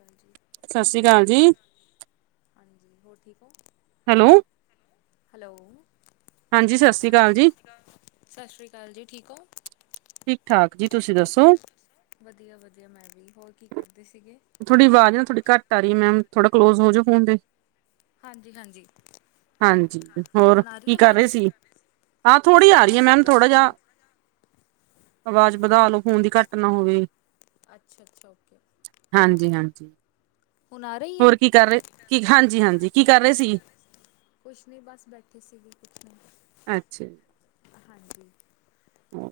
ਹਾਂਜੀ। ਸਸਸ਼੍ਰੀ ਅਕਾਲ ਜੀ। ਹਾਂਜੀ, ਹੋਰ ਠੀਕ ਓ? ਹੈਲੋ। ਹੈਲੋ, ਸਤਿ ਸ੍ਰੀ ਹਾਂਜੀ ਅਕਾਲ ਜੀ ਸਸ਼੍ਰੀ ਅਕਾਲ ਸਸ਼੍ਰੀ ਅਕਾਲ ਜੀ ਠੀਕ ਓ? ਠੀਕ ਠਾਕ ਜੀ ਤੁਸੀਂ ਦੱਸੋ ਵਧੀਆ, ਵਧੀਆ ਮੈਂ ਵੀ ਹੋਰ ਕੀ ਕਰਦੇ ਸੀਗੇ। ਥੋਡੀ ਆਵਾਜ਼ ਨਾ ਥੋੜੀ ਘੱਟ ਆ ਰਈ ਐ ਮੈਮ ਥੋੜਾ ਕਲੋਜ਼ ਹੋਜੋ ਫੋਨ ਦੇ। ਹਾਂਜੀ ਹਾਂਜੀ ਹਾਂਜੀ, ਹੋਰ ਹੁਣ ਆ ਰਹੀ ਕੀ ਕਰ ਰਏ ਆਵਾਜ਼ ਸੀ। ਹਾਂ, ਥੋੜ੍ਹੀ ਕੁਛ ਨਹੀਂ ਆ ਰਈ ਐ ਬਸ ਮੈਮ ਥੋੜ੍ਹਾ ਬੈਠੇ ਜਿਆ। ਹਾਂ ਆਵਾਜ਼ ਵਧਾ ਲੋ ਫੋਨ ਦੀ ਘੱਟ ਨਾ ਹੋਵੇ। ਅੱਛਾ-ਅੱਛਾ ਓਕੇ। ਹਾਂਜੀ-ਹਾਂਜੀ। ਹੁਣ ਆ ਰਹੀ ਆ ਹੋਰ ਕੀ ਕਰ ਰਏ ਕੀ ਹਾਂਜੀ-ਹਾਂਜੀ ਕੀ ਕਰ ਰਏ ਸੀ। ਕੁਛ ਨੀ ਬਸ ਬੈਠੇ ਸੀਗੇ ਕੁਛ ਨੀ। ਅੱਛਾ ਜੀ। ਹਾਂਜੀ। ਹੋਰ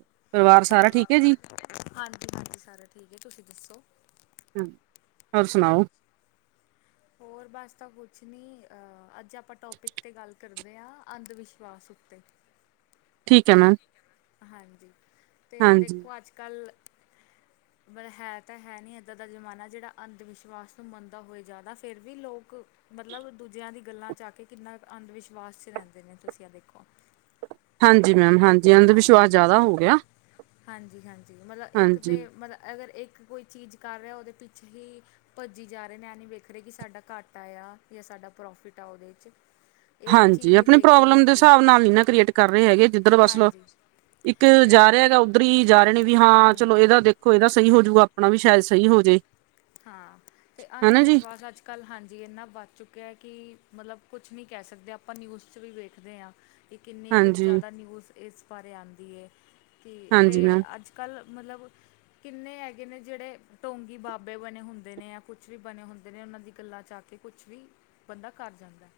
ਸਾਰਾ ਪਰਿਵਾਰ ਹੈ ਜੀ ਸਾਰਾ ਠੀਕ ਐ ਜੀ, ਹਾਂਜੀ-ਹਾਂਜੀ ਸਾਰਾ ਠੀਕ ਐ, ਤੁਸੀਂ ਦੱਸੋ? ਹਾਂ, ਹੋਰ ਸੁਣਾਓ? ਹੋਰ ਬਸ ਤਾਂ ਕੁਛ ਨਹੀਂ ਅੱਜ ਆਪਾਂ ਟੋਪਿਕ 'ਤੇ ਗੱਲ ਕਰਦੇ ਆ ਅੰਧ ਵਿਸ਼ਵਾਸ ਉੱਤੇ। ਠੀਕ ਐ ਮੈਮ। ਹਾਂਜੀ ਤੇ ਹਾਂਜੀ ਦੇਖੋ ਅੱਜ-ਕੱਲ੍ਹ ਮਤਲਬ ਹੈ ਤਾਂ ਹੈ ਨੀ ਇੱਦਾਂ ਦਾ ਜ਼ਮਾਨਾ ਜਿਹੜਾ ਅੰਧ ਵਿਸ਼ਵਾਸ ਨੂੰ ਮੰਨਦਾ ਹੋਏ ਜ਼ਿਆਦਾ ਫਿਰ ਵੀ ਲੋਕ ਮਤਲਬ ਦੂਜਿਆਂ ਦੀਆਂ ਗੱਲਾਂ 'ਚ ਆ ਕੇ ਕਿੰਨਾ ਅੰਧ ਵਿਸ਼ਵਾਸ 'ਚ ਰਹਿੰਦੇ ਨੇ ਤੁਸੀਂ ਆ ਦੇਖੋ। ਹਾਂਜੀ ਮੈਮ ਹਾਂਜੀ ਅੰਧ ਵਿਸ਼ਵਾਸ ਜ਼ਿਆਦਾ ਹੋ ਗਿਆ। ਹਾਂਜੀ-ਹਾਂਜੀ ਮਤਲਬ ਇੱਕ ਤੇ ਹਾਂਜੀ ਮਤਲਬ ਅਗਰ ਇੱਕ ਕੋਈ ਚੀਜ਼ ਕਰ ਰਿਹਾ ਉਹਦੇ ਪਿੱਛੇ ਹੀ ਭੱਜੀ ਜਾ ਰਹੇ ਨੇ ਇਹ ਨਹੀਂ ਵੇਖ ਰਹੇ ਕਿ ਸਾਡਾ ਘਾਟਾ ਆਂ ਜਾਂ ਸਾਡਾ ਪ੍ਰੋਫਿਟ ਆ ਉਹਦੇ 'ਚ ਇਹਦੀ ਹਾਂਜੀ ਚੀਜ਼ ਨਹੀਂ ਆਪਣੀ ਦੇਖਦੇ ਪ੍ਰੋਬਲਮ ਦੇ ਲੋਕੀ ਹਿਸਾਬ ਨਾਲ ਨੀ ਨਾ ਕ੍ਰੀਏਟ ਕਰ ਰਹੇ ਹੈਗੇ ਜਿੱਧਰ ਬਸ ਹਾਂਜੀ ਇੱਕ ਤੇ ਜਾ ਰਿਹਾ ਹੈਗਾ ਉੱਧਰ ਹੀ ਜਾ ਰਹੇ ਨੇ ਵੀ ਹਾਂ ਹੂੰ ਚਲੋ। ਇਹਦਾ ਦੇਖੋ ਇਹਦਾ ਸਹੀ ਹੋਜੂਗਾ ਆਪਣਾ ਵੀ ਸ਼ਾਇਦ ਸਹੀ ਹੋਜੇ। ਹਾਂ, ਤੇ ਅੰਧ ਵਿਸ਼ਵਾਸ ਅੱਜ-ਕੱਲ੍ਹ ਕੱਲ੍ਹ ਹਾਂਜੀ ਇੰਨਾ ਵੱਧ ਚੁੱਕਿਆ ਐ, ਕਿ ਮਤਲਬ ਕੁਛ ਨੀ ਕਹਿ ਸਕਦੇ ਆਪਾਂ ਨਿਊਜ਼ 'ਚ ਵੀ ਵੇਖਦੇ ਆ। ਕਿ ਇੱਕ ਕਿੰਨੀ ਕੁ ਹਾਂਜੀ ਜ਼ਿਆਦਾ ਨਿਊਜ਼ ਇਸ ਬਾਰੇ ਆਉਂਦੀ ਐ ਕਿ ਤੇ ਹਾਂਜੀ ਮੈਮ ਅੱਜ ਕੱਲ ਮਤਲਬ, ਕਿੰਨੇ ਹੈਗੇ ਨੇ ਜਿਹੜੇ ਟੌਂਗੀ ਬਾ ਬਾਬੇ ਬਣੇ ਹੁੰਦੇ ਨੇ ਜਾਂ ਕੁਛ ਵੀ ਬਣੇ ਹੁੰਦੇ ਨੇ ਉਹਨਾਂ ਦੀ ਗੱਲਾਂ 'ਚ ਆ ਕੇ ਕੁਛ ਵੀ। ਬੰਦਾ ਘਰ ਜਾਂਦਾ ਐ।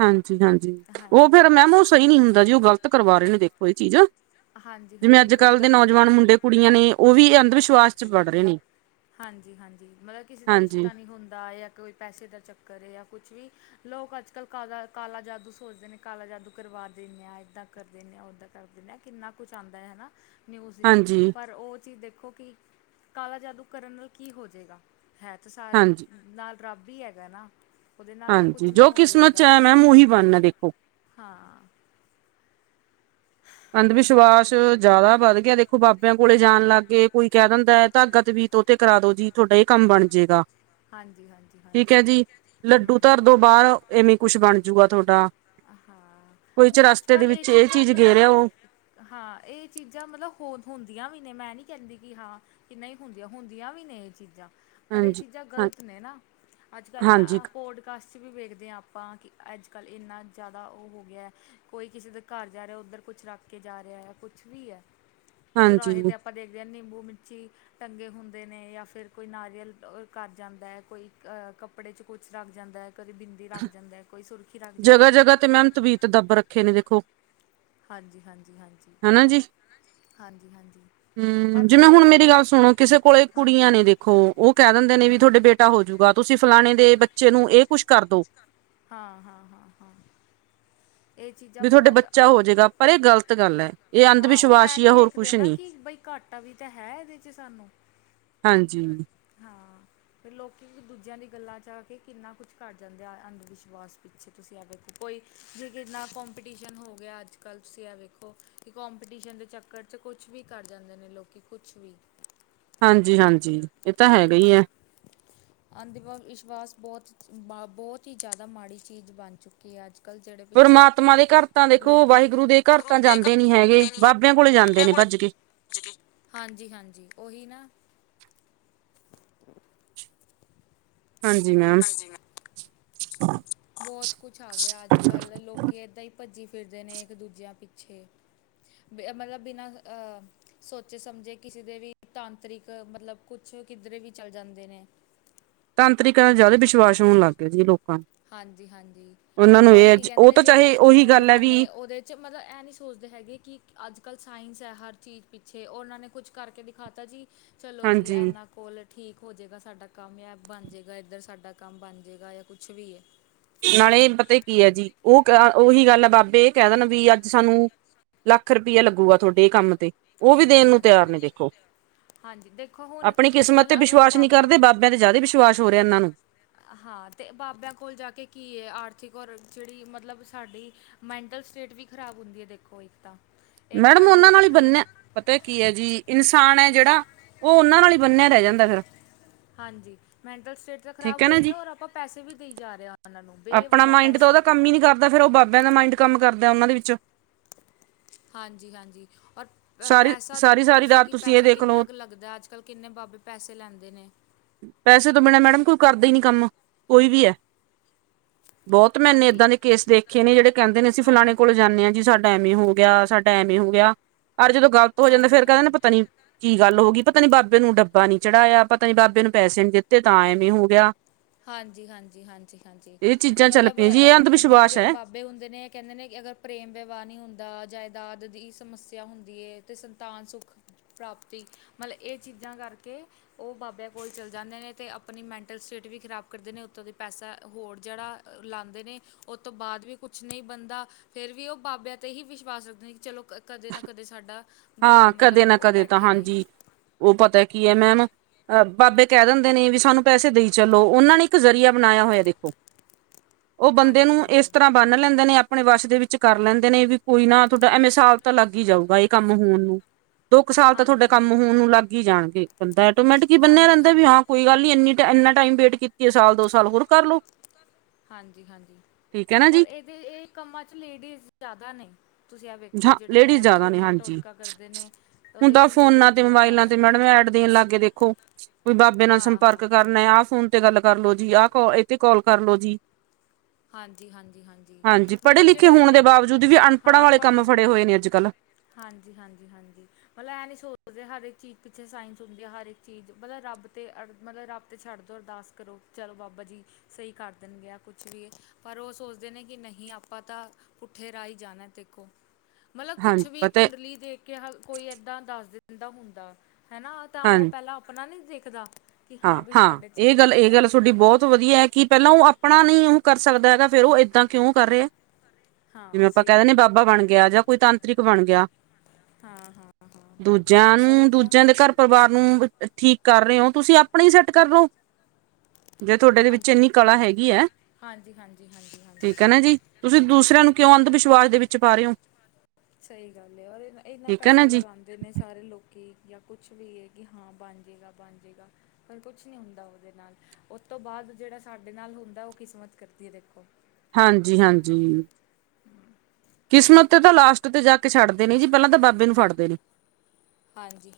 ਹਾਂਜੀ-ਹਾਂਜੀ, ਉਹ ਫੇਰ ਮੈਮ ਉਹ ਸਹੀ ਨੀ ਹੁੰਦਾ ਜੀ ਉਹ ਗ਼ਲਤ ਕਰਵਾ ਰਹੇ ਨੇ ਦੇਖੋ ਇਹ ਚੀਜ਼ਾ। ਹਾਂਜੀ ਜਿਵੇਂ ਹਾਂਜੀ ਗੱਲ ਅੱਜ-ਕੱਲ੍ਹ ਤਾਂ ਦੇ ਹੈਗੀ। ਨੌਜਵਾਨ ਮੁੰਡੇ ਕੁੜੀਆਂ ਨੇ ਉਹ ਵੀ ਅੰਧ ਵਿਸ਼ਵਾਸ ਚ ਵੜ ਰਹੇ ਨੇ। ਹਾਂਜੀ-ਹਾਂਜੀ ਮਤਲਬ ਕਿਸੇ ਦਾ ਹਾਂਜੀ ਰਿਸ਼ਤਾ ਨਹੀਂ ਹੁੰਦਾ ਜਾਂ ਕੋਈ ਪੈਸੇ ਦਾ ਚੱਕਰ ਜਾਂ ਕੁਛ ਵੀ। ਲੋਕ ਅੱਜ-ਕੱਲ੍ਹ ਕਾਲਾ-ਕਾਲਾ ਜਾਦੂ ਸੋਚਦੇ ਨੇ ਕਾਲਾ ਜਾਦੂ ਕਰਵਾ ਦਿੰਦੇ ਆ ਇੱਦਾਂ। ਕਰ ਦਿੰਦੇ ਆ ਉਹਦਾਂ ਕਰ ਦਿੰਦੇ ਆ ਕਿੰਨਾ ਕੁਛ ਆਂਦਾ ਹਨਾ। ਨਿਊਜ਼ ਵਿੱਚ ਹਾਂਜੀ ਪਰ ਉਹ ਚੀਜ਼ ਦੇਖੋ ਕਿ, ਕਾਲਾ ਜਾਦੂ ਕਰਨ ਨਾਲ ਕੀ ਹੋ ਜੇਗਾ। ਹੈ ਤੇ ਸਾਰੇ ਹਾਂਜੀ ਨਾਲ ਰੱਬ ਹੀ ਹੈਗਾ ਨਾ। ਉਹਦੇ ਨਾਲ ਤਾਂ ਹਾਂਜੀ ਕੁਛ ਨੀ ਜੋ ਹੋਣ ਕਿਸਮਤ ਚ ਲੱਗਾ, ਹੈ ਮੈਮ ਉਹੀ ਬਣਨਾ ਦੇਖੋ ਹਾਂ। ਅੰਧ ਅੱਜ ਵਿਸ਼ਵਾਸ ਕੱਲ ਜ਼ਿਆਦਾ ਵੱਧ ਗਿਆ ਦੇਖੋ ਬਾਬਿਆਂ ਕੋਲੇ ਜਾਣ ਲੱਗ ਗਏ। ਕੋਈ ਕਹਿ ਦਿੰਦਾ ਐ ਧਾਗਾ ਤਵੀਤ ਉਤੇ ਤੇ ਕਰਾ ਦੋ ਜੀ ਤੁਹਾਡਾ ਇਹ ਕੰਮ ਬਣ ਜੇਗਾ। ਹਾਂਜੀ-ਹਾਂਜੀ ਹਾ। ਠੀਕ ਐ ਜੀ ਲੱਡੂ ਧਰਦੋ ਬਾਹਰ ਐਵੇਂ ਕੁਛ ਬਣ ਜੂਗਾ ਤੁਹਾਡਾ ਹਾਂ ਕੋਈ ਚ ਨਹੀਂ ਰਸਤੇ ਦੇ ਅੱਜ-ਕੱਲ੍ਹ ਇਹ ਵਿੱਚ ਚੀਜ਼ਾਂ ਚੀਜ਼ ਮਤਲਬ ਗੇਰਿਆ ਉਹ ਹਾਂ ਇਹ ਚੀਜ਼ਾਂ ਮਤਲਬ ਹੋ ਹੁੰਦੀਆਂ ਵੀ ਨੇ ਮੈਂ ਨੀ ਕਹਿੰਦੀ ਕਿ ਹਾਂ। ਕਿੰਨਾ ਹੀ ਹੁੰਦੀਆਂ-ਹੁੰਦੀਆਂ ਵੀ ਨੇ ਇਹ ਚੀਜ਼ਾਂ ਹਾਂਜੀ। ਹਾਂ ਗਲਤ ਨੇ ਨਾ ਅੱਜ-ਕੱਲ੍ਹ ਮੈਂ ਹਾਂਜੀ ਆਪ ਪੋਡਕਾਸਟ 'ਚ ਵੀ ਵੇਖਦੇ ਹਾਂ ਆਪਾਂ ਕਿ ਅੱਜ-ਕੱਲ੍ਹ ਇੰਨਾ ਜ਼ਿਆਦਾ ਉਹ ਹੋ ਗਿਆ ਐ। ਕੋਈ ਕਿਸੇ ਦੇ ਘਰ ਜਾ ਰਿਹਾ ਉੱਧਰ ਕੁਛ ਰੱਖ ਕੇ ਜਾ ਰਿਹਾ ਐ ਕੁਛ ਵੀ ਐ। ਚੁਰਾਹੇ ਹਾਂਜੀ 'ਤੇ ਆਪਾਂ ਦੇਖਦੇ ਹਾਂ ਨਿੰਬੂ ਮਿਰਚੀ ਟੰਗੇ ਹੁੰਦੇ ਨੇ ਜਾਂ ਫਿਰ ਕੋਈ ਨਾਰੀਅਲ ਅ ਕਰ ਜਾਂਦਾ ਐ ਕੋਈ ਅ ਕੱਪੜੇ ਚ ਕੁਛ ਰੱਖ ਜਾਂਦਾ ਐ ਕਦੇ ਬਿੰਦ ਬੀਦੀ ਰੱਖ ਜਾਂਦਾ ਕੋਈ ਸੁਰਖੀ ਰੱਖ ਜਾਂਦਾ ਜਗ੍ਹਾ ਐ। ਜਗ੍ਹਾ ਮੈਮ ਤਵੀਤ ਤੇ ਦੱਬ ਰੱਖੇ ਨੇ ਦੇਖੋ। ਹਾਂਜੀ-ਹਾਂਜੀ-ਹਾਂਜੀ-ਹਾਂਜੀ-ਹਾਂਜੀ। ਹੂੰ ਜਿਵੇਂ ਹੁਣ ਮੇਰੀ ਗੱਲ ਸੁਣੋ ਕਿਸੇ ਕੋਲੇ ਹਾਂਜੀ ਕੁੜੀਆਂ ਨੇ ਦੇਖੋ ਉਹ ਕਹਿ ਦਿੰਦੇ ਨੇ ਵੀ ਹਾਂਜੀ ਤੁਹਾਡੇ ਬੇਟੇ ਟਾ ਹੋਜੂਗਾ। ਤੁਸੀ ਫਲਾਣੇ ਦੇ ਬੱਚੇ ਨੂੰ ਏ ਕੁੱਛ ਕਰ ਦੋ। ਹਾਂ-ਹਾਂ-ਹਾਂ-ਹਾਂ। ਏ ਚੀਜ਼ਾਂ ਵੀ ਤੁਹਾਡੇ ਬੋਹਤ, ਬੱਚਾ ਹੋ ਜਾਏਗਾ ਪਰ ਇਹ ਗ਼ਲਤ ਗੱਲ ਹੈ ਇਹ ਅੰਧ ਹਾਂ ਓ ਐ ਵਿਸ਼ਵਾਸ ਹੀ ਨੀ ਆ ਹੋਰ ਵੇਖਦੇ ਕੁਛ ਨਾ ਨੀ ਕਿ ਬਈ ਘਾ ਟਾ ਵੀ ਤਾਂ ਹੈ ਇਦੇ 'ਚ ਸਾਨੂੰ। ਹਾਂਜੀ। ਹਾਂ। ਫੇਰ ਲੋਕੀ ਵੀ ਦੂਜੇਆਂ ਦੀ ਗੱਲਾਂ 'ਚ ਆ ਕੇ ਕਿੰਨਾ ਕੁਛ ਕਰ ਜਾਂਦੇ ਆ ਐ ਅੰਧ ਵਿਸ਼ਵਾਸ ਪਿੱਛੇ। ਤੁਸੀ ਐ ਵੇਖੋ ਕੋਈ ਕ੍ਰਿਕਟ ਨਾਲ ਕੋਂਪੀਟੀਸ਼ਨ ਹੋ ਗਿਆ ਅੱਜ ਕਾੱਲ ਤੁਸੀ ਆ ਵੇਖੋ ਕਿ ਕੋਂਪੀਟੀਸ਼ਨ ਦੇ ਚੱਕਰ ਚ ਕੁਛ ਵੀ ਕਰ ਜਾਂਦੇ ਨੇ ਲੋਕੀ, ਕੁਛ ਵੀ। ਹਾਂਜੀ-ਹਾਂਜੀ ਏ ਤਾਂ ਹੈਗਾ ਹੂੰ ਈ ਐ। [unintelligible] ਅੰਧ ਵਾਦ ਵਿਸ਼ਵਾਸ ਬੋਹੋਤ ਬਾ ਬੋਹੋਤ ਈ ਜਾਦਾ ਮਾੜੀ ਚੀਜ਼ ਬਣ ਚੁੱਕੀ ਐ ਅੱਜ। ਕੱਲ੍ਹ ਜਿਹੜੇ ਪਿੱਛੇ ਪਰਮਾਤਮਾ ਦੇ ਘਰ ਤਾਂ ਵੇਖੋ, ਲੋਕ ਵਾਹਿਗੁਰੂ ਦੇ ਘਰ ਤਾਂ ਜਾਂਦੇ ਨੀ ਹੈਗੇ, ਬਾਬੇਆਂ ਕੋਲੇ ਜਾਂਦੇ ਨੇ ਭੱਜ ਕੇ। ਹਾਂਜੀ-ਹਾਂਜੀ ਓਹੀ ਨਾ। [unintelligible] ਹਾਂਜੀ ਮੈਮ। ਜਿਵੇਂ ਬੋਹੋਤ ਕੁਛ ਆ ਗਿਐ ਅੱਜ ਕਾੱਲ ਲੋਕੀ ਐਦਾਂ ਈ ਪੱਜੀ ਫਿਰਦੇ ਨੇ ਏੱਕ ਦੂਜੇਆਂ ਪਿੱਛੇ। ਬੇ ਮਤਲਬ ਬਿਨਾਂ ਅ ਸੋਚੇ ਸਮਝੇ ਕਿਸੇ ਦੇ ਵੀ ਤਾਂਤਰਿਕ ਮਤਲਬ ਕੁਛ ਕਿੱਧਰੇ ਵੀ ਚੱਲ ਜਾਂਦੇ ਨੇ। ਤਾਂਤਰਿਕਾਂ ਜਾਦਾ ਵਿਸ਼ਵਾਸ ਹੋਣ ਲੱਗ ਗਏ ਜੀ ਏ ਲੋਕ। ਹਾਂਜੀ-ਹਾਂਜੀ ਔਰ ਹੈ ਕੀ ਜ- ਕੈਂਦੇ ਉਹ ਨੇ ਤਾਂ ਜੜੇ ਚਾਹੇ ਅੱਜ ਕਾੱਲ ਉਹੀ ਗੱਲ ਹੈ ਨੌਜਵਾਨ ਵੀ ਨੇ ਓਦੇ ਚ ਮਤਲਬ ਐ ਨੀ ਸੋਚਦੇ ਹੈਗੇ ਕਿ ਅੱਜ ਕਾੱਲ ਸਾਇੰਸ ਐ ਹਰ ਚੀਜ਼ ਪਿੱਛੇ ਓਨਾਂ ਨੇ ਕੁਛ ਕਰਕੇ ਦਿਖਾਤਾ ਜੀ ਚਲੋ ਜੀ ਹਾਂਜੀ ਐਨਾਂ ਕੋਲ ਠੀਕ ਹੋ ਜੇਗਾ ਸਾਡਾ ਕੰਮ ਯਾਂ ਬਨ ਜੇਗਾ ਏਧਰ ਸਾਡਾ ਕੰਮ ਬਨ ਜੇਗਾ ਯਾਂ ਕੁਛ ਵੀ ਏ। ਨਾਲੇ ਪਤੇ ਕੀ ਐ ਜੀ ਓ ਕ ਓਹੀ ਗੱਲ ਐ ਬਾਬੇ ਏ ਕੈ ਦੇਨ ਵੀ ਅੱਜ ਸਾਨੂੰ ਲੱਖ ਰਪਇਆ ਲੱਗੂਗਾ ਥੁਆਡੇ ਏ ਕੰਮ ਤੇ ਓ ਵੀ ਹਾਂਜੀ ਦੇਨ ਨੂੰ ਹਾਂਜੀ ਤਿਆਰ ਨੇ ਹਾਂਜੀ ਦੇਖੋ। ਹਾਂਜੀ ਦੇਖੋ ਹੁਣ ਆਪਣੀ ਕਿਸਮਤ ਤੇ ਮਤਲਬ ਅਗਰ ਉਹ ਵਿਸ਼ਵਾਸ ਨੀ ਬਾਬੇ ਕਰਦੇ, ਬਾਬੇਆਂ ਤੇ ਜਾਦਾ ਈ ਵਿਸ਼ਵਾਸ ਹੋ ਰੇਆ ਏਨਾਂ ਨੂੰ। ਹਾਂ ਤੇ ਬਾਬੇਆਂ ਕੋਲ ਜਾ ਕੇ ਕੀ ਏ ਆਰਥਿਕ ਔਰ ਜੜੀ ਮਤਲਬ ਸਾਡੀ ਮੈਂਟਲ ਸਟੇਟ ਵੀ ਖਰਾਬ ਹੁੰਦੀ ਏ ਦੇਖੋ ਇੱਕ ਤਾਂ ਇੱਕ ਮੈਡਮ ਸਾਡੇ ਓਨਾਂ ਨਾਲ ਈ ਕੀ ਬੰਨਨੈ। ਪਤੈ ਕੀ ਐ ਜੀ ਇਨਸਾਨ ਐ ਜੜਾ ਓ ਓਨਾਂ ਨਾਲ ਈ ਬੰਨਿਆ ਰੈ ਜਾਂਦੈ ਫੇਰ। ਹਾਂਜੀ ਮੈਂਟਲ ਸਟੇਟ ਤਾਂ ਖਰਾਬ ਹੈ ਹੋ ਨਾ ਈ ਰੇਐ ਜੀ ਔਰ ਆਪਾਂ ਪੈਸੇ ਵੀ ਦੇਈ ਜਾ ਰਏ ਆਂ। ਆਪਣਾ ਮਾਇੰਡ ਤਾਂ ਓਦਾ ਕੰਮ ਈ ਨੀ ਕਰਦਾ ਫੇਰ ਓ ਬਾਬੇਆਂ ਦਾ ਮਾਇੰਡ ਕੰਮ ਕਰਦੈ ਓਨਾਂ ਦੇ ਵਿੱਚ। ਹਾਂਜੀ-ਹਾਂਜੀ ਪਰ ਪ੍ਰ ਸਾਰੀ ਪੈਸਾ ਸਾਰੀ ਦੇਖੋ ਸਾਰੀ ਤੁਸੀ ਰਾਤ ਕਿ ਤੁਸੀਂ ਇਹ ਪੈਸਾ ਦੇਖ ਕਿੰਨਾ ਲਓ ਕ ਲੱਗਦੈ ਅੱਜ ਕਾੱਲ ਕਿੰਨੇ ਬਾਬੇ ਪੈਸੇ ਲੈਂਦੇ ਨੇ। ਪੈਸੇ ਤੋਂ ਬਿਨਾਂ ਮੈਡਮ ਕੋਈ ਕਰਦੇ ਈ ਨੀ ਕੰਮ, ਕੋਈ ਵੀ ਐ। ਬੋਹੋਤ ਮੈਨੇ ਹਾਂਜੀ ਏਦਾਂ ਦੇ ਕੇਸ ਵੇਖੇ ਨੇ ਜੜੇ ਕੈਂਦੇ ਨੇ ਅਸੀ ਫਲਾਣੇ ਹਾਂਜੀ ਕੋਲ ਜਾਂਨੇ ਆਂ ਜੀ ਸਾਡਾ ਐਵੇਂ ਹੋ ਗੇਆ, ਸਾਡਾ ਐਵੇਂ ਹੋ ਗੇਆ ਔਰ ਜਦੋਂ ਗਲਤ ਹੋ ਜਾਂਦੈ ਫੇਰ ਹਾਂਜੀ ਕੈਂਦੇ ਨੇ ਹਾਂਜੀ ਪਤਾ ਨੀ ਕੀ ਗੱਲ ਹੋ ਗੀ, ਪਤਾ ਨੀ ਬਾਬੇ ਨੂੰ ਡੱਬਾ ਨੀ ਚੜਾਏਆ, ਪਤਾ ਨੀ ਬਾਬੇ ਨੂੰ ਪੈਸੇ ਨੀ ਦਿੱਤੇ ਤਾਂ ਐਵੇਂ ਹੋ ਗੇਆ। ਹਾਂਜੀ-ਹਾਂਜੀ-ਹਾਂਜੀ-ਹਾਂਜੀ ਇਹ ਚੀਜ਼ਾਂ ਚੱਲ ਮਤਲਬ ਪਈਆਂ ਜੀ ਐ ਇਹ ਅੰਧ ਪਖੰਡੀ ਵਿਸ਼ਵਾਸ ਜੜੇ ਹੈ ਬਾ ਬੇ ਹੁੰਦੇ ਨੇ ਕੈਂਦੇ ਨੇ ਕਿ ਅਗਰ ਪ੍ਰੇਮ ਵਿਵਾਹ ਨੀ ਹੁੰਦਾ, ਜਾਇਦਾਦ ਦੀ ਸਮੱਸਿਆ ਹੁੰਦੀ ਏ ਤੇ ਸੰਤਾਨ ਸੁੱਖ ਪ੍ਰਾਪਤੀ ਮਤਲਬ ਏਹ ਚੀਜ਼ਾਂ ਕਰਕੇ ਓ ਬਾਬੇਆਂ ਕੋਲ ਚਲ ਜਾਂਦੇ ਨੇ ਤੇ ਆਪਣੀ ਮੈਂਟਲ ਸਟੇ ਟ ਵੀ ਖ਼ਰਾਬ ਕਰਦੇ ਨੇ ਉੱਤੋਂ ਦੇ ਪੈਸਾ ਹੋਰ ਜੜਾ ਅ ਲਾਂਦੇ ਨੇ ਓਤੋਂ ਬਾਦ ਵੀ ਕੋਛ ਨਹੀਂ ਬਨਦਾ ਫੇਰ ਵੀ ਉਹ ਬਾਬਿਆਂ ਤੇ ਹੀ ਵਿਸ਼ਵਾਸ ਰੱਖਦੇ ਨੇ ਕਿ ਚਲੋ ਕਦੇ ਨਾ ਕਦੇ ਸਾਡਾ ਬਾ ਹਾਂ ਕਦੇ ਮਤਲਬ ਨਾ ਉਹ ਕਦੇ, ਤਾਂ ਬੈਠੇਗਾ ਹੀ ਹਾਂਜੀ ਉਹ ਪਤਾ ਕੀ ਐ ਮੈਮ ਅਹ ਬਾਬੇ ਕਹਿ ਦਿੰਦੇ ਨੇ ਵੀ ਸਾਨੂੰ ਪੈਸੇ ਦੇਈ ਚੱਲੋ ਉਹਨਾਂ ਨੇ ਇੱਕ ਜ਼ਰੀਆ ਬਣਾਇਆ ਹੋਇਆ ਦੇਖੋ। ਉਹ ਬੰਦੇ ਹਾਂਜੀ ਨੂੰ ਹਾਂਜੀ ਇਸ ਤਰ੍ਹਾਂ ਬੰਨ੍ਹ ਲੈਂਦੇ ਨੇ ਆਪਣੇ ਵਸ਼ ਦੇ ਵਿੱਚ ਕਰ ਲੈਂਦੇ ਨੇ ਵੀ ਕੋਈ ਨਾ ਤੁਹਾਡਾ ਐ ਸਾਲ ਤਾਂ ਲੱਗ ਹੀ ਜਾਊਗਾ ਇਹ ਕੰਮ ਹੋਣ ਨੂੰ ਦੋ ਕੁ ਸਾਲ ਤਾਂ ਤੁਹਾਡੇ ਹਾਂਜੀ ਕੰਮ ਹਾਂਜੀ ਹੋਣ ਨੂੰ ਲੱਗ ਹੀ ਜਾਣਗੇ ਬੰਦਾ ਐਟੋਮੈਂਟ ਕੀ ਬੰਨਿਆ ਹਾਂਜੀ ਰਹਿੰਦਾ ਵੀ ਹਾਂਜੀ ਹਾਂ। ਕੋਈ ਗੱਲ ਨੀ ਇੰਨੀ ਇੰਨਾ ਟਾਈਮ ਵੇਟ ਕੀਤੀ ਐ ਸਾਲ ਦੋ ਸਾਲ ਹੋਰ ਕਰ ਲੋ। ਹਾਂਜੀ-ਹਾਂਜੀ ਠੀਕ ਹੈ ਨਾ ਔਰ ਜੀ ਇਹਦੇ ਇਹ ਕੰਮਾਂ ਚ ਲੇਡੀਜ਼ ਜ਼ਿਆਦਾ ਨੇ, ਤੁਸੀਂ ਆ ਵੇਖੋ ਜਾਂ ਜਿਹੜੇ ਲੇਡੀਜ਼ ਇਹ ਜ਼ਿਆਦਾ ਨੇ ਟੂਣਾ ਹਾਂਜੀ ਟੋਟਕਾ ਕਰਦੇ ਨੇ ਹੁਣ ਉਹਦੇ ਤਾਂ 'ਚ ਫੋਨਾਂ ਲੇਡੀਜ਼ ਤੇ ਬਹੁਤ ਮੋਬਾਇਲਾਂ ਜ਼ਿਆਦਾ ਤੇ ਨੇ ਮੈਡਮ ਅੱਜ-ਕੱਲ੍ਹ ਐਡ ਦੇਣ ਲੱਗ ਦੇਖੋ ਕੋਈ ਬਾਬੇ ਨਾਲ ਸੰਪਰਕ ਕਰਨਾ ਆਹ ਫੋਨ ਤੇ ਗੱਲ ਕਰ ਲੋ ਜੀ ਆਹ ਇਹ ਤੇ ਕਾਲ ਕਰਲੋ ਜੀ। ਹਾਂਜੀ ਹਾਂਜੀ ਹਾਂਜੀ ਪੜ੍ਹੇ ਮਤਲਬ ਲਿਖੇ ਜਿਹੜੇ ਹੋਣ ਇਹਨੇ ਦੇ ਬਾਵਜੂਦ ਵੀ ਅਨਪੜ੍ਹਾਂ ਹਾਂ ਵਾਲੇ ਕੰਮ ਪੜ੍ਹੇ ਫੜੇ ਹੋਏ ਨੇ ਅੱਜ-ਕੱਲ੍ਹ, ਹਾਂਜੀ, ਹਾਂਜੀ, ਹਾਂਜੀ। ਮਤਲਬ ਇਹ ਨੀ ਸੋਚਦੇ ਹਰ ਇੱਕ ਚੀਜ਼ ਪਿੱਛੇ ਸਾਇੰਸ ਹੁੰਦੀ ਐ, ਹਰ ਇੱਕ ਚੀਜ਼ ਮਤਲਬ ਰੱਬ ਤੇ ਮਤਲਬ ਰੱ ਤੇ ਛੱਡ ਦਿਉ ਅਰਦਾਸ ਕਰੋ ਚਲੋ ਬਾਬਾ ਜੀ, ਸਹੀ ਕਰ ਦੇਣਗੇ ਕੁਛ ਵੀ ਪਰ ਉਹ ਸੋਚਦੇ ਨੇ ਕਿ ਨਹੀਂ ਆਪਾਂ ਤਾਂ ਪੁੱਠੇ ਰਾਹੀਂ ਜਾਣਾ ਦੇਖੋ। ਮਤਲਬ ਕੁਛ ਹਾਂਜੀ ਵੀ ਪਤਾ ਕੁੰਡਲੀ ਦੇਖ ਕੇ ਕੋਈ ਏਦਾਂ ਦੱਸ ਦਿੰਦਾ ਹੁੰਦਾ ਹਨਾ। ਤਾਂ ਉਹ ਪਹਿਲਾਂ ਆਪਣਾ ਨੀ ਦੇਖਦਾ। ਕਿ ਹਾਂ ਵੀ ਹਾਂ-ਹਾਂ ਸਾਡੇ 'ਚ ਇਹ ਕੀ ਗੱਲ ਇਹ ਲਿਖਿਆ ਗੱਲ ਤੁਹਾਡੀ ਬਹੁਤ ਵਧੀਆ ਐ ਕਿ ਪਹਿਲਾਂ ਉਹ ਆਪਣਾ ਨੀ ਉਹ ਕਰ ਸਕਦਾ ਹੈਗਾ। ਫੇਰ ਉਹ ਏਦਾਂ ਕਿਉਂ ਕਰ ਹਾਂ ਰਿਹਾ, ਜਿਵੇਂ ਹਾਂ ਆਪਾਂ ਸਹੀ ਕਹਿ ਦਿੰਦੇ ਗੱਲ ਹੈ ਬਾਬਾ ਬਣ ਗਿਆ, ਜਾਂ ਕੋਈ ਤਾਂਤਰਿਕ ਬਣ ਗਿਆ। ਹਾਂ-ਹਾਂ, ਦੂਜਿਆਂ ਨੂੰ ਦੂਜਿਆਂ ਦੇ ਘਰ ਪਰਿਵਾਰ ਨੂੰ ਠੀਕ ਕਰ ਰਹੇ ਓ ਤੁਸੀਂ ਆਪਣਾ ਸੈਟ ਕਰਲੋ। ਜੇ ਤੁਹਾਡੇ ਦੇ ਵਿੱਚ ਹਾਂਜੀ ਇੰਨੀ ਕਲਾ ਹੈਗੀ ਐ, ਹਾਂਜੀ ਹਾਂਜੀ ਹਾਂਜੀ ਠੀਕ ਏ ਹਾਂਜੀ ਨਾ ਜੀ ਤੁਸੀਂ ਦੂਸਰਿਆਂ ਨੂੰ ਕਿਉਂ ਅੰਧ ਵਿਸ਼ਵਾਸ ਦੇ ਵਿੱਚ ਪਾ ਰਹੇ ਓ। ਸਹੀ ਗੱਲ ਏ ਔਰ ਇੰਨਾ ਹੈ ਪੈਸਾ ਨਾ ਜੀ ਲਗਾਦੇ। ਜਿਹੇ ਸਾਰੇ ਲੋਕੀ ਜਾਂ ਕੁਛ ਵੀ ਐ ਕਿ ਹਾਂ ਬਣ ਜਾਵੇਗਾ ਬਣ ਜਾਵੇਗਾ। ਪਰ ਕੁਛ ਨਹੀਂ ਹੁੰਦਾ ਉਹਦੇ ਨਾਲ ਉਸ ਤੋਂ ਬਾਅਦ ਜਿਹੜਾ ਸਾਡੇ ਨਾਲ ਹੁੰਦਾ ਉਹ ਕਿਸਮਤ ਕਰਦੀ ਐ ਦੇਖੋ। ਹਾਂਜੀ-ਹਾਂਜੀ। ਕਿਸਮਤ ਤੇ ਤਾਂ ਲਾਸਟ ਤੇ ਜਾ ਕੇ ਛੱਡਦੇ ਨੇ ਜੀ ਪਹਿਲਾਂ ਤਾਂ ਬਾਬੇ ਨੂੰ ਫੜਦੇ ਨੇ। ਹਾਂਜੀ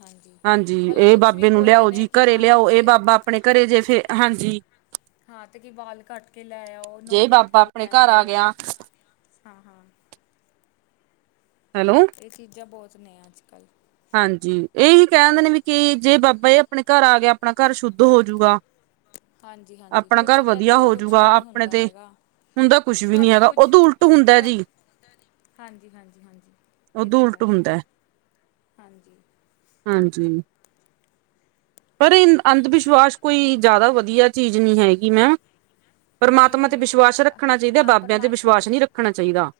ਹਾਂਜੀ ਮਤਲਬ ਇਹ ਕੁਛ ਵੀ ਬਾਬੇ ਨੂੰ ਬੋਲਦੇ ਲਿਆਓ ਨੇ ਜੀ ਕਿ ਘਰੇ ਹਾਂ ਲਿਆਓ ਇਹ ਕਿ ਬਾਬਾ ਆਪਾਂ ਆਪਣੇ ਘਰੇ ਜੇ ਫੇ ਹਾਂਜੀ। ਹਾਂ ਤਾਂ ਕੀ ਬਾਲ ਕੱਟ ਕੇ ਲੈ ਆਓ ਨੋ ਜੇ ਕੱਟ ਬਾਬਾ ਕੇ ਆਪਣੇ ਲੈ ਘਰ ਆ ਆਓ। ਗਿਆ ਹਾਂ-ਹਾਂ, ਹੈਲੋ ਇਹ ਚੀਜ਼ਾਂ ਬਹੁਤ ਨੇ ਅੱਜ-ਕੱਲ੍ਹ ਹਾਂਜੀ ਇਹੀ ਕਹਿਣ ਦੇ ਨੇ ਵੀ ਕਿ ਜੇ ਬਾਬਾ ਇਹ ਆਪਣੇ ਘਰ ਆ ਗਿਆ ਆਪਣਾ ਘਰ ਸ਼ੁੱਧ ਹੋਜੂਗਾ। ਹਾਂਜੀ-ਹਾਂਜੀ ਆਪਣਾ ਕੁਛ ਘਰ ਨੀ ਵਧੀਆ ਏਦਾਂ ਦਾ ਕੁਛ ਹੋਜੂਗਾ ਵੀ ਨੀ ਆਪਣੇ ਹੁੰਦਾ ਤੇ ਹੈਗਾ। ਹੁੰਦਾ ਕੁਛ ਵੀ ਸਭ ਨੀ ਹੈਗਾ ਕੁਛ ਉਦੋਂ ਉਲਟ ਹੁੰਦਾ ਸਭ ਜੀ ਹਾਂਜੀ-ਹਾਂਜੀ-ਹਾਂਜੀ ਇਹ ਉਦੋਂ ਤਾਂ ਉਲਟ ਹੈ ਹੁੰਦਾ ਹਾਂਜੀ। ਹਾਂਜੀ। ਪਰ ਅੰਧ ਵਿਸ਼ਵਾਸ ਕੋਈ ਜ਼ਿਆਦਾ ਵਧੀਆ ਚੀਜ਼ ਨੀ ਹੈਗੀ ਮੈਮ। ਨਹੀਂ ਪਰਮਾਤਮਾ ਨਹੀਂ ਤੇ ਵਿਸ਼ਵਾਸ ਰੱਖਣਾ ਚਾਹੀਦਾ ਹਾਂ ਬਾਬਿਆਂ ਤੇ ਪਰਮਾਤਮਾ ਵਿਸ਼ਵਾਸ ਨਹੀਂ ਵਿਸ਼ ਰੱਖਣਾ ਚਾਹੀਦਾ।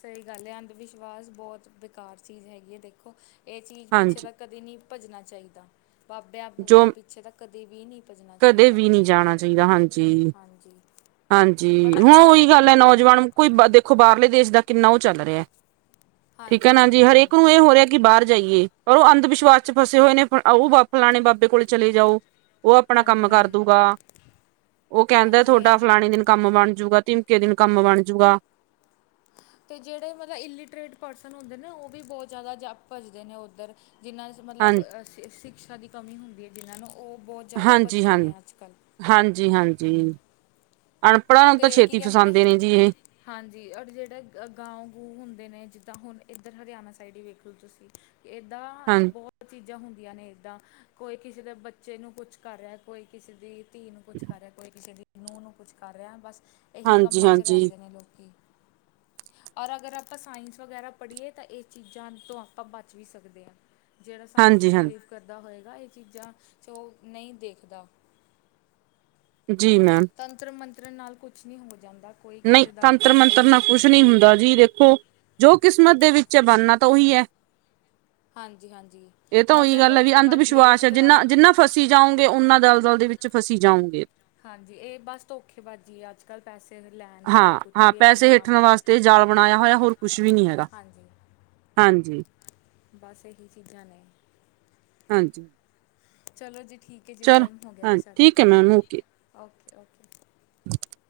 ਸਹੀ ਗੱਲ ਐ ਅੰਧ ਵਿਸ਼ਵਾਸ ਬਹੁਤ ਬੇਕਾਰ ਚੀਜ਼ ਹੈਗੀ ਐ ਦੇਖੋ ਇਹ ਚੀਜ਼ ਪਿੱਛੇ ਤ ਹਾਂਜੀ ਕਦੇ ਨਹੀਂ ਭੱਜਣਾ ਚਾਹੀਦਾ ਬਾਬਿਆਂ ਜੋ ਬੂਬਿਆਂ ਪਿੱਛੇ ਤਾਂ ਕਦੇ ਵੀ ਨਹੀਂ ਭੱਜਣਾ ਕਦੇ ਚਾਹੀਦਾ ਵੀ ਨੀ ਜਾਣਾ ਚਾਹੀਦਾ ਹਾਂਜੀ। ਹਾਂਜੀ ਹਾਂਜੀ ਪਤਾ ਹੁਣ ਨਹੀਂ ਲੋਕੀ ਉਹੀ ਗੱਲ ਐ ਕਿੱਦਾਂ ਮੰਨ ਨੌਜਵਾਨ ਕੋਈ ਦੇਖੋ ਬਾਹਰਲੇ ਦੇਸ਼ ਦਾ ਕਿੰਨਾ ਉਹ ਚੱਲ ਰਿਹਾ। ਠੀਕ ਐ ਹਾਂਜੀ ਨਾ ਜੀ ਹਾਂਜੀ ਹਰੇਕ ਹਾਂਜੀ ਨੂੰ ਇਹ ਹੋ ਰਿਹਾ ਕਿ ਬਾਹਰ ਜਾਈਏ ਪਰ ਉਹ ਅੰਧ ਵਿਸ਼ਵਾਸ ਚ ਫਸੇ ਹੋਏ ਨੇ ਉਹ ਫਲਾਣੇ ਬਾਬੇ ਕੋਲ ਚਲੇ ਜਾਓ। ਉਹ ਆਪਣਾ ਹਾਂਜੀ ਕੰਮ ਕਰ ਹਾਂਜੀ ਦੂਗਾ ਉਹ ਕਹਿੰਦਾ ਹਾਂਜੀ ਤੁਹਾਡਾ ਇਹ ਫਲਾਣੇ ਦਿਨ ਕੰਮ ਬਣ ਜੂਗਾ ਤਿਮਕੇ ਦਿਨ ਕੰਮ ਬਣਜੂਗਾ। ਅਤੇ ਜਿਹੜੇ ਮਤਲਬ ਇਲਿਟਰੇਟ ਪਰਸਨ ਹੁਦੇ ਨੇ ਉਹ ਵੀ ਬਹੁਤ ਜ਼ਿਆਦਾ ਭਜਦੇ ਨੇ ਉੱਧਰ ਜਿਹਨਾਂ ਹਾਂ ਮਤਲਬ ਸ਼ਿਕਸ਼ਾ ਦੀ ਕਮੀ ਹੁੰਦੀ ਐ ਜਿਹਨ੍ਹਾਂ ਨੂੰ ਉਹ ਬਹੁਤ ਜ਼ਿਆਦਾ ਹਾਂਜੀ ਭੱਜਦੇ ਹਾਂ ਨੇ ਅੱਜ ਕੱਲ੍ਹ ਹਾਂਜੀ, ਹਾਂਜੀ ਅਣ ਤੇ ਕੀ ਕਹਿੰਦੇ ਨੇ ਹਾਂਜੀ ਔਰ ਜਿਹੜੇ ਗਾਉਂ ਗੂ ਹੁੰਦੇ ਨੇ ਜਿੱਦਾਂ ਹੁਣ ਇੱਧਰ ਹਰਿਆਣਾ ਸਾਈਡ ਹੀ ਵੇਖ ਲਓ ਤੁਸੀਂ ਇਦਾ ਹਾਂ ਬਹੁਤ ਚੀਜ਼ਾਂ ਹੁੰਦੀਆਂ ਨੇ ਇੱਦਾਂ ਕੋਈ ਕਿਸੇ ਦੇ ਬੱਚੇ ਨੂੰ ਕੁਛ ਕਰ ਰਿਹਾ ਕੋਈ ਕਿਸੇ ਦੀ ਧੀ ਨੂੰ ਕੁਛ ਕਰ ਰਿਹਾ ਕੋਈ ਕਿਸੇ ਦੀ ਨੂੰਹ ਨੂੰ ਕੁੱਛ ਕਰ ਰਿਹਾ ਬਸ ਇਹੀ ਹਾਂਜੀ ਕੰਮਾਂ 'ਚ ਹਾਂਜੀ ਰਹਿੰਦੇ ਨੇ ਲੋਕੀ ਔਰ ਅਗਰ ਆਪਾਂ ਸਾਇੰਸ ਵਗੈਰਾ ਪੜ੍ਹੀਏ ਤਾਂ ਇਹ ਚੀਜ਼ਾਂ ਤੋਂ ਆਪਾਂ ਬਚ ਵੀ ਸਕਦੇ ਹਾਂ। ਜਿਹੜਾ ਸਾਇੰਸ ਚ ਹਾਂਜੀ ਬਿਲੀਵ ਹਾਂਜੀ ਕਰਦਾ ਹੋਏਗਾ ਇਹ ਚੀਜ਼ਾਂ ਚ ਉਹ ਨਹੀਂ ਦੇਖਦਾ। ਜੀ ਮੈਮ। ਤੰਤਰ ਮੰਤਰ ਨਾਲ ਕੁਛ ਨਹੀਂ ਹੋ ਜਾਂਦਾ। ਕੋਈ ਨਹੀਂ ਕਿਸੇ ਦਾ ਤੰਤਰ ਘਾਟਾ ਮੰਤਰ ਨਹੀਂ ਨਾਲ ਹੁੰਦਾ ਕੁਛ ਨਹੀਂ ਹੁੰਦਾ ਜੀ ਦੇਖੋ ਜੋ ਕਿਸਮਤ ਦੇ ਵਿੱਚ ਐ ਬਣਨਾ ਤਾਂ ਉਹੀ ਐ। ਹਾਂਜੀ ਹਾਂਜੀ ਇਹ ਤਾਂ ਬਸ ਉਹੀ ਗੱਲ ਐ ਵੀ ਅੰਧ ਧੋਖੇਬਾਜ਼ੀ ਹੈ ਵਿਸ਼ਵਾਸ ਇੱਕ ਐ ਤਰ੍ਹਾਂ ਜਿੰਨਾ, ਦੀ ਜਿੰਨਾ ਫਸੀ ਜਾਉਗੇ ਉਹਨਾਂ ਦਲ-ਦਲ ਦੇ ਵਿੱਚ ਫਸੀ ਜਾਊਗੇ। ਹਾਂਜੀ ਇਹ ਬਸ ਧੋਖੇ ਬਾਜ਼ੀ ਆ ਅੱਜ ਕੱਲ੍ਹ ਪੈਸੇ ਲੈਣ ਦੀ ਜਾਂ ਕੁਛ ਹਾਂ-ਹਾਂ ਵੀ ਹੈ ਕਿ ਪੈਸੇ ਹਾਂ ਹੇਠਣ ਬਈ ਵਾਸਤੇ ਜਾਲ ਬਣਾਇਆ ਹੋਇਆ ਹੋਰ ਕੁਛ ਵੀ ਨਹੀਂ ਹੈਗਾ। ਹਾਂਜੀ ਹਾਂਜੀ। ਬਸ ਇਹੀ ਚੀਜ਼ਾਂ ਨੇ ਹਾਂਜੀ। ਚਲੋ ਜੀ ਠੀਕ ਐ ਜੀ ਚਲੋ ਟਾਈਮ ਹੋ ਗਿਆ ਜੀ ਹਾਂਜੀ ਸਾਡਾ, ਠੀਕ ਹੈ ਮੈਮ ਓਕੇ ਓਕੇ-ਓਕੇ। [unintelligible]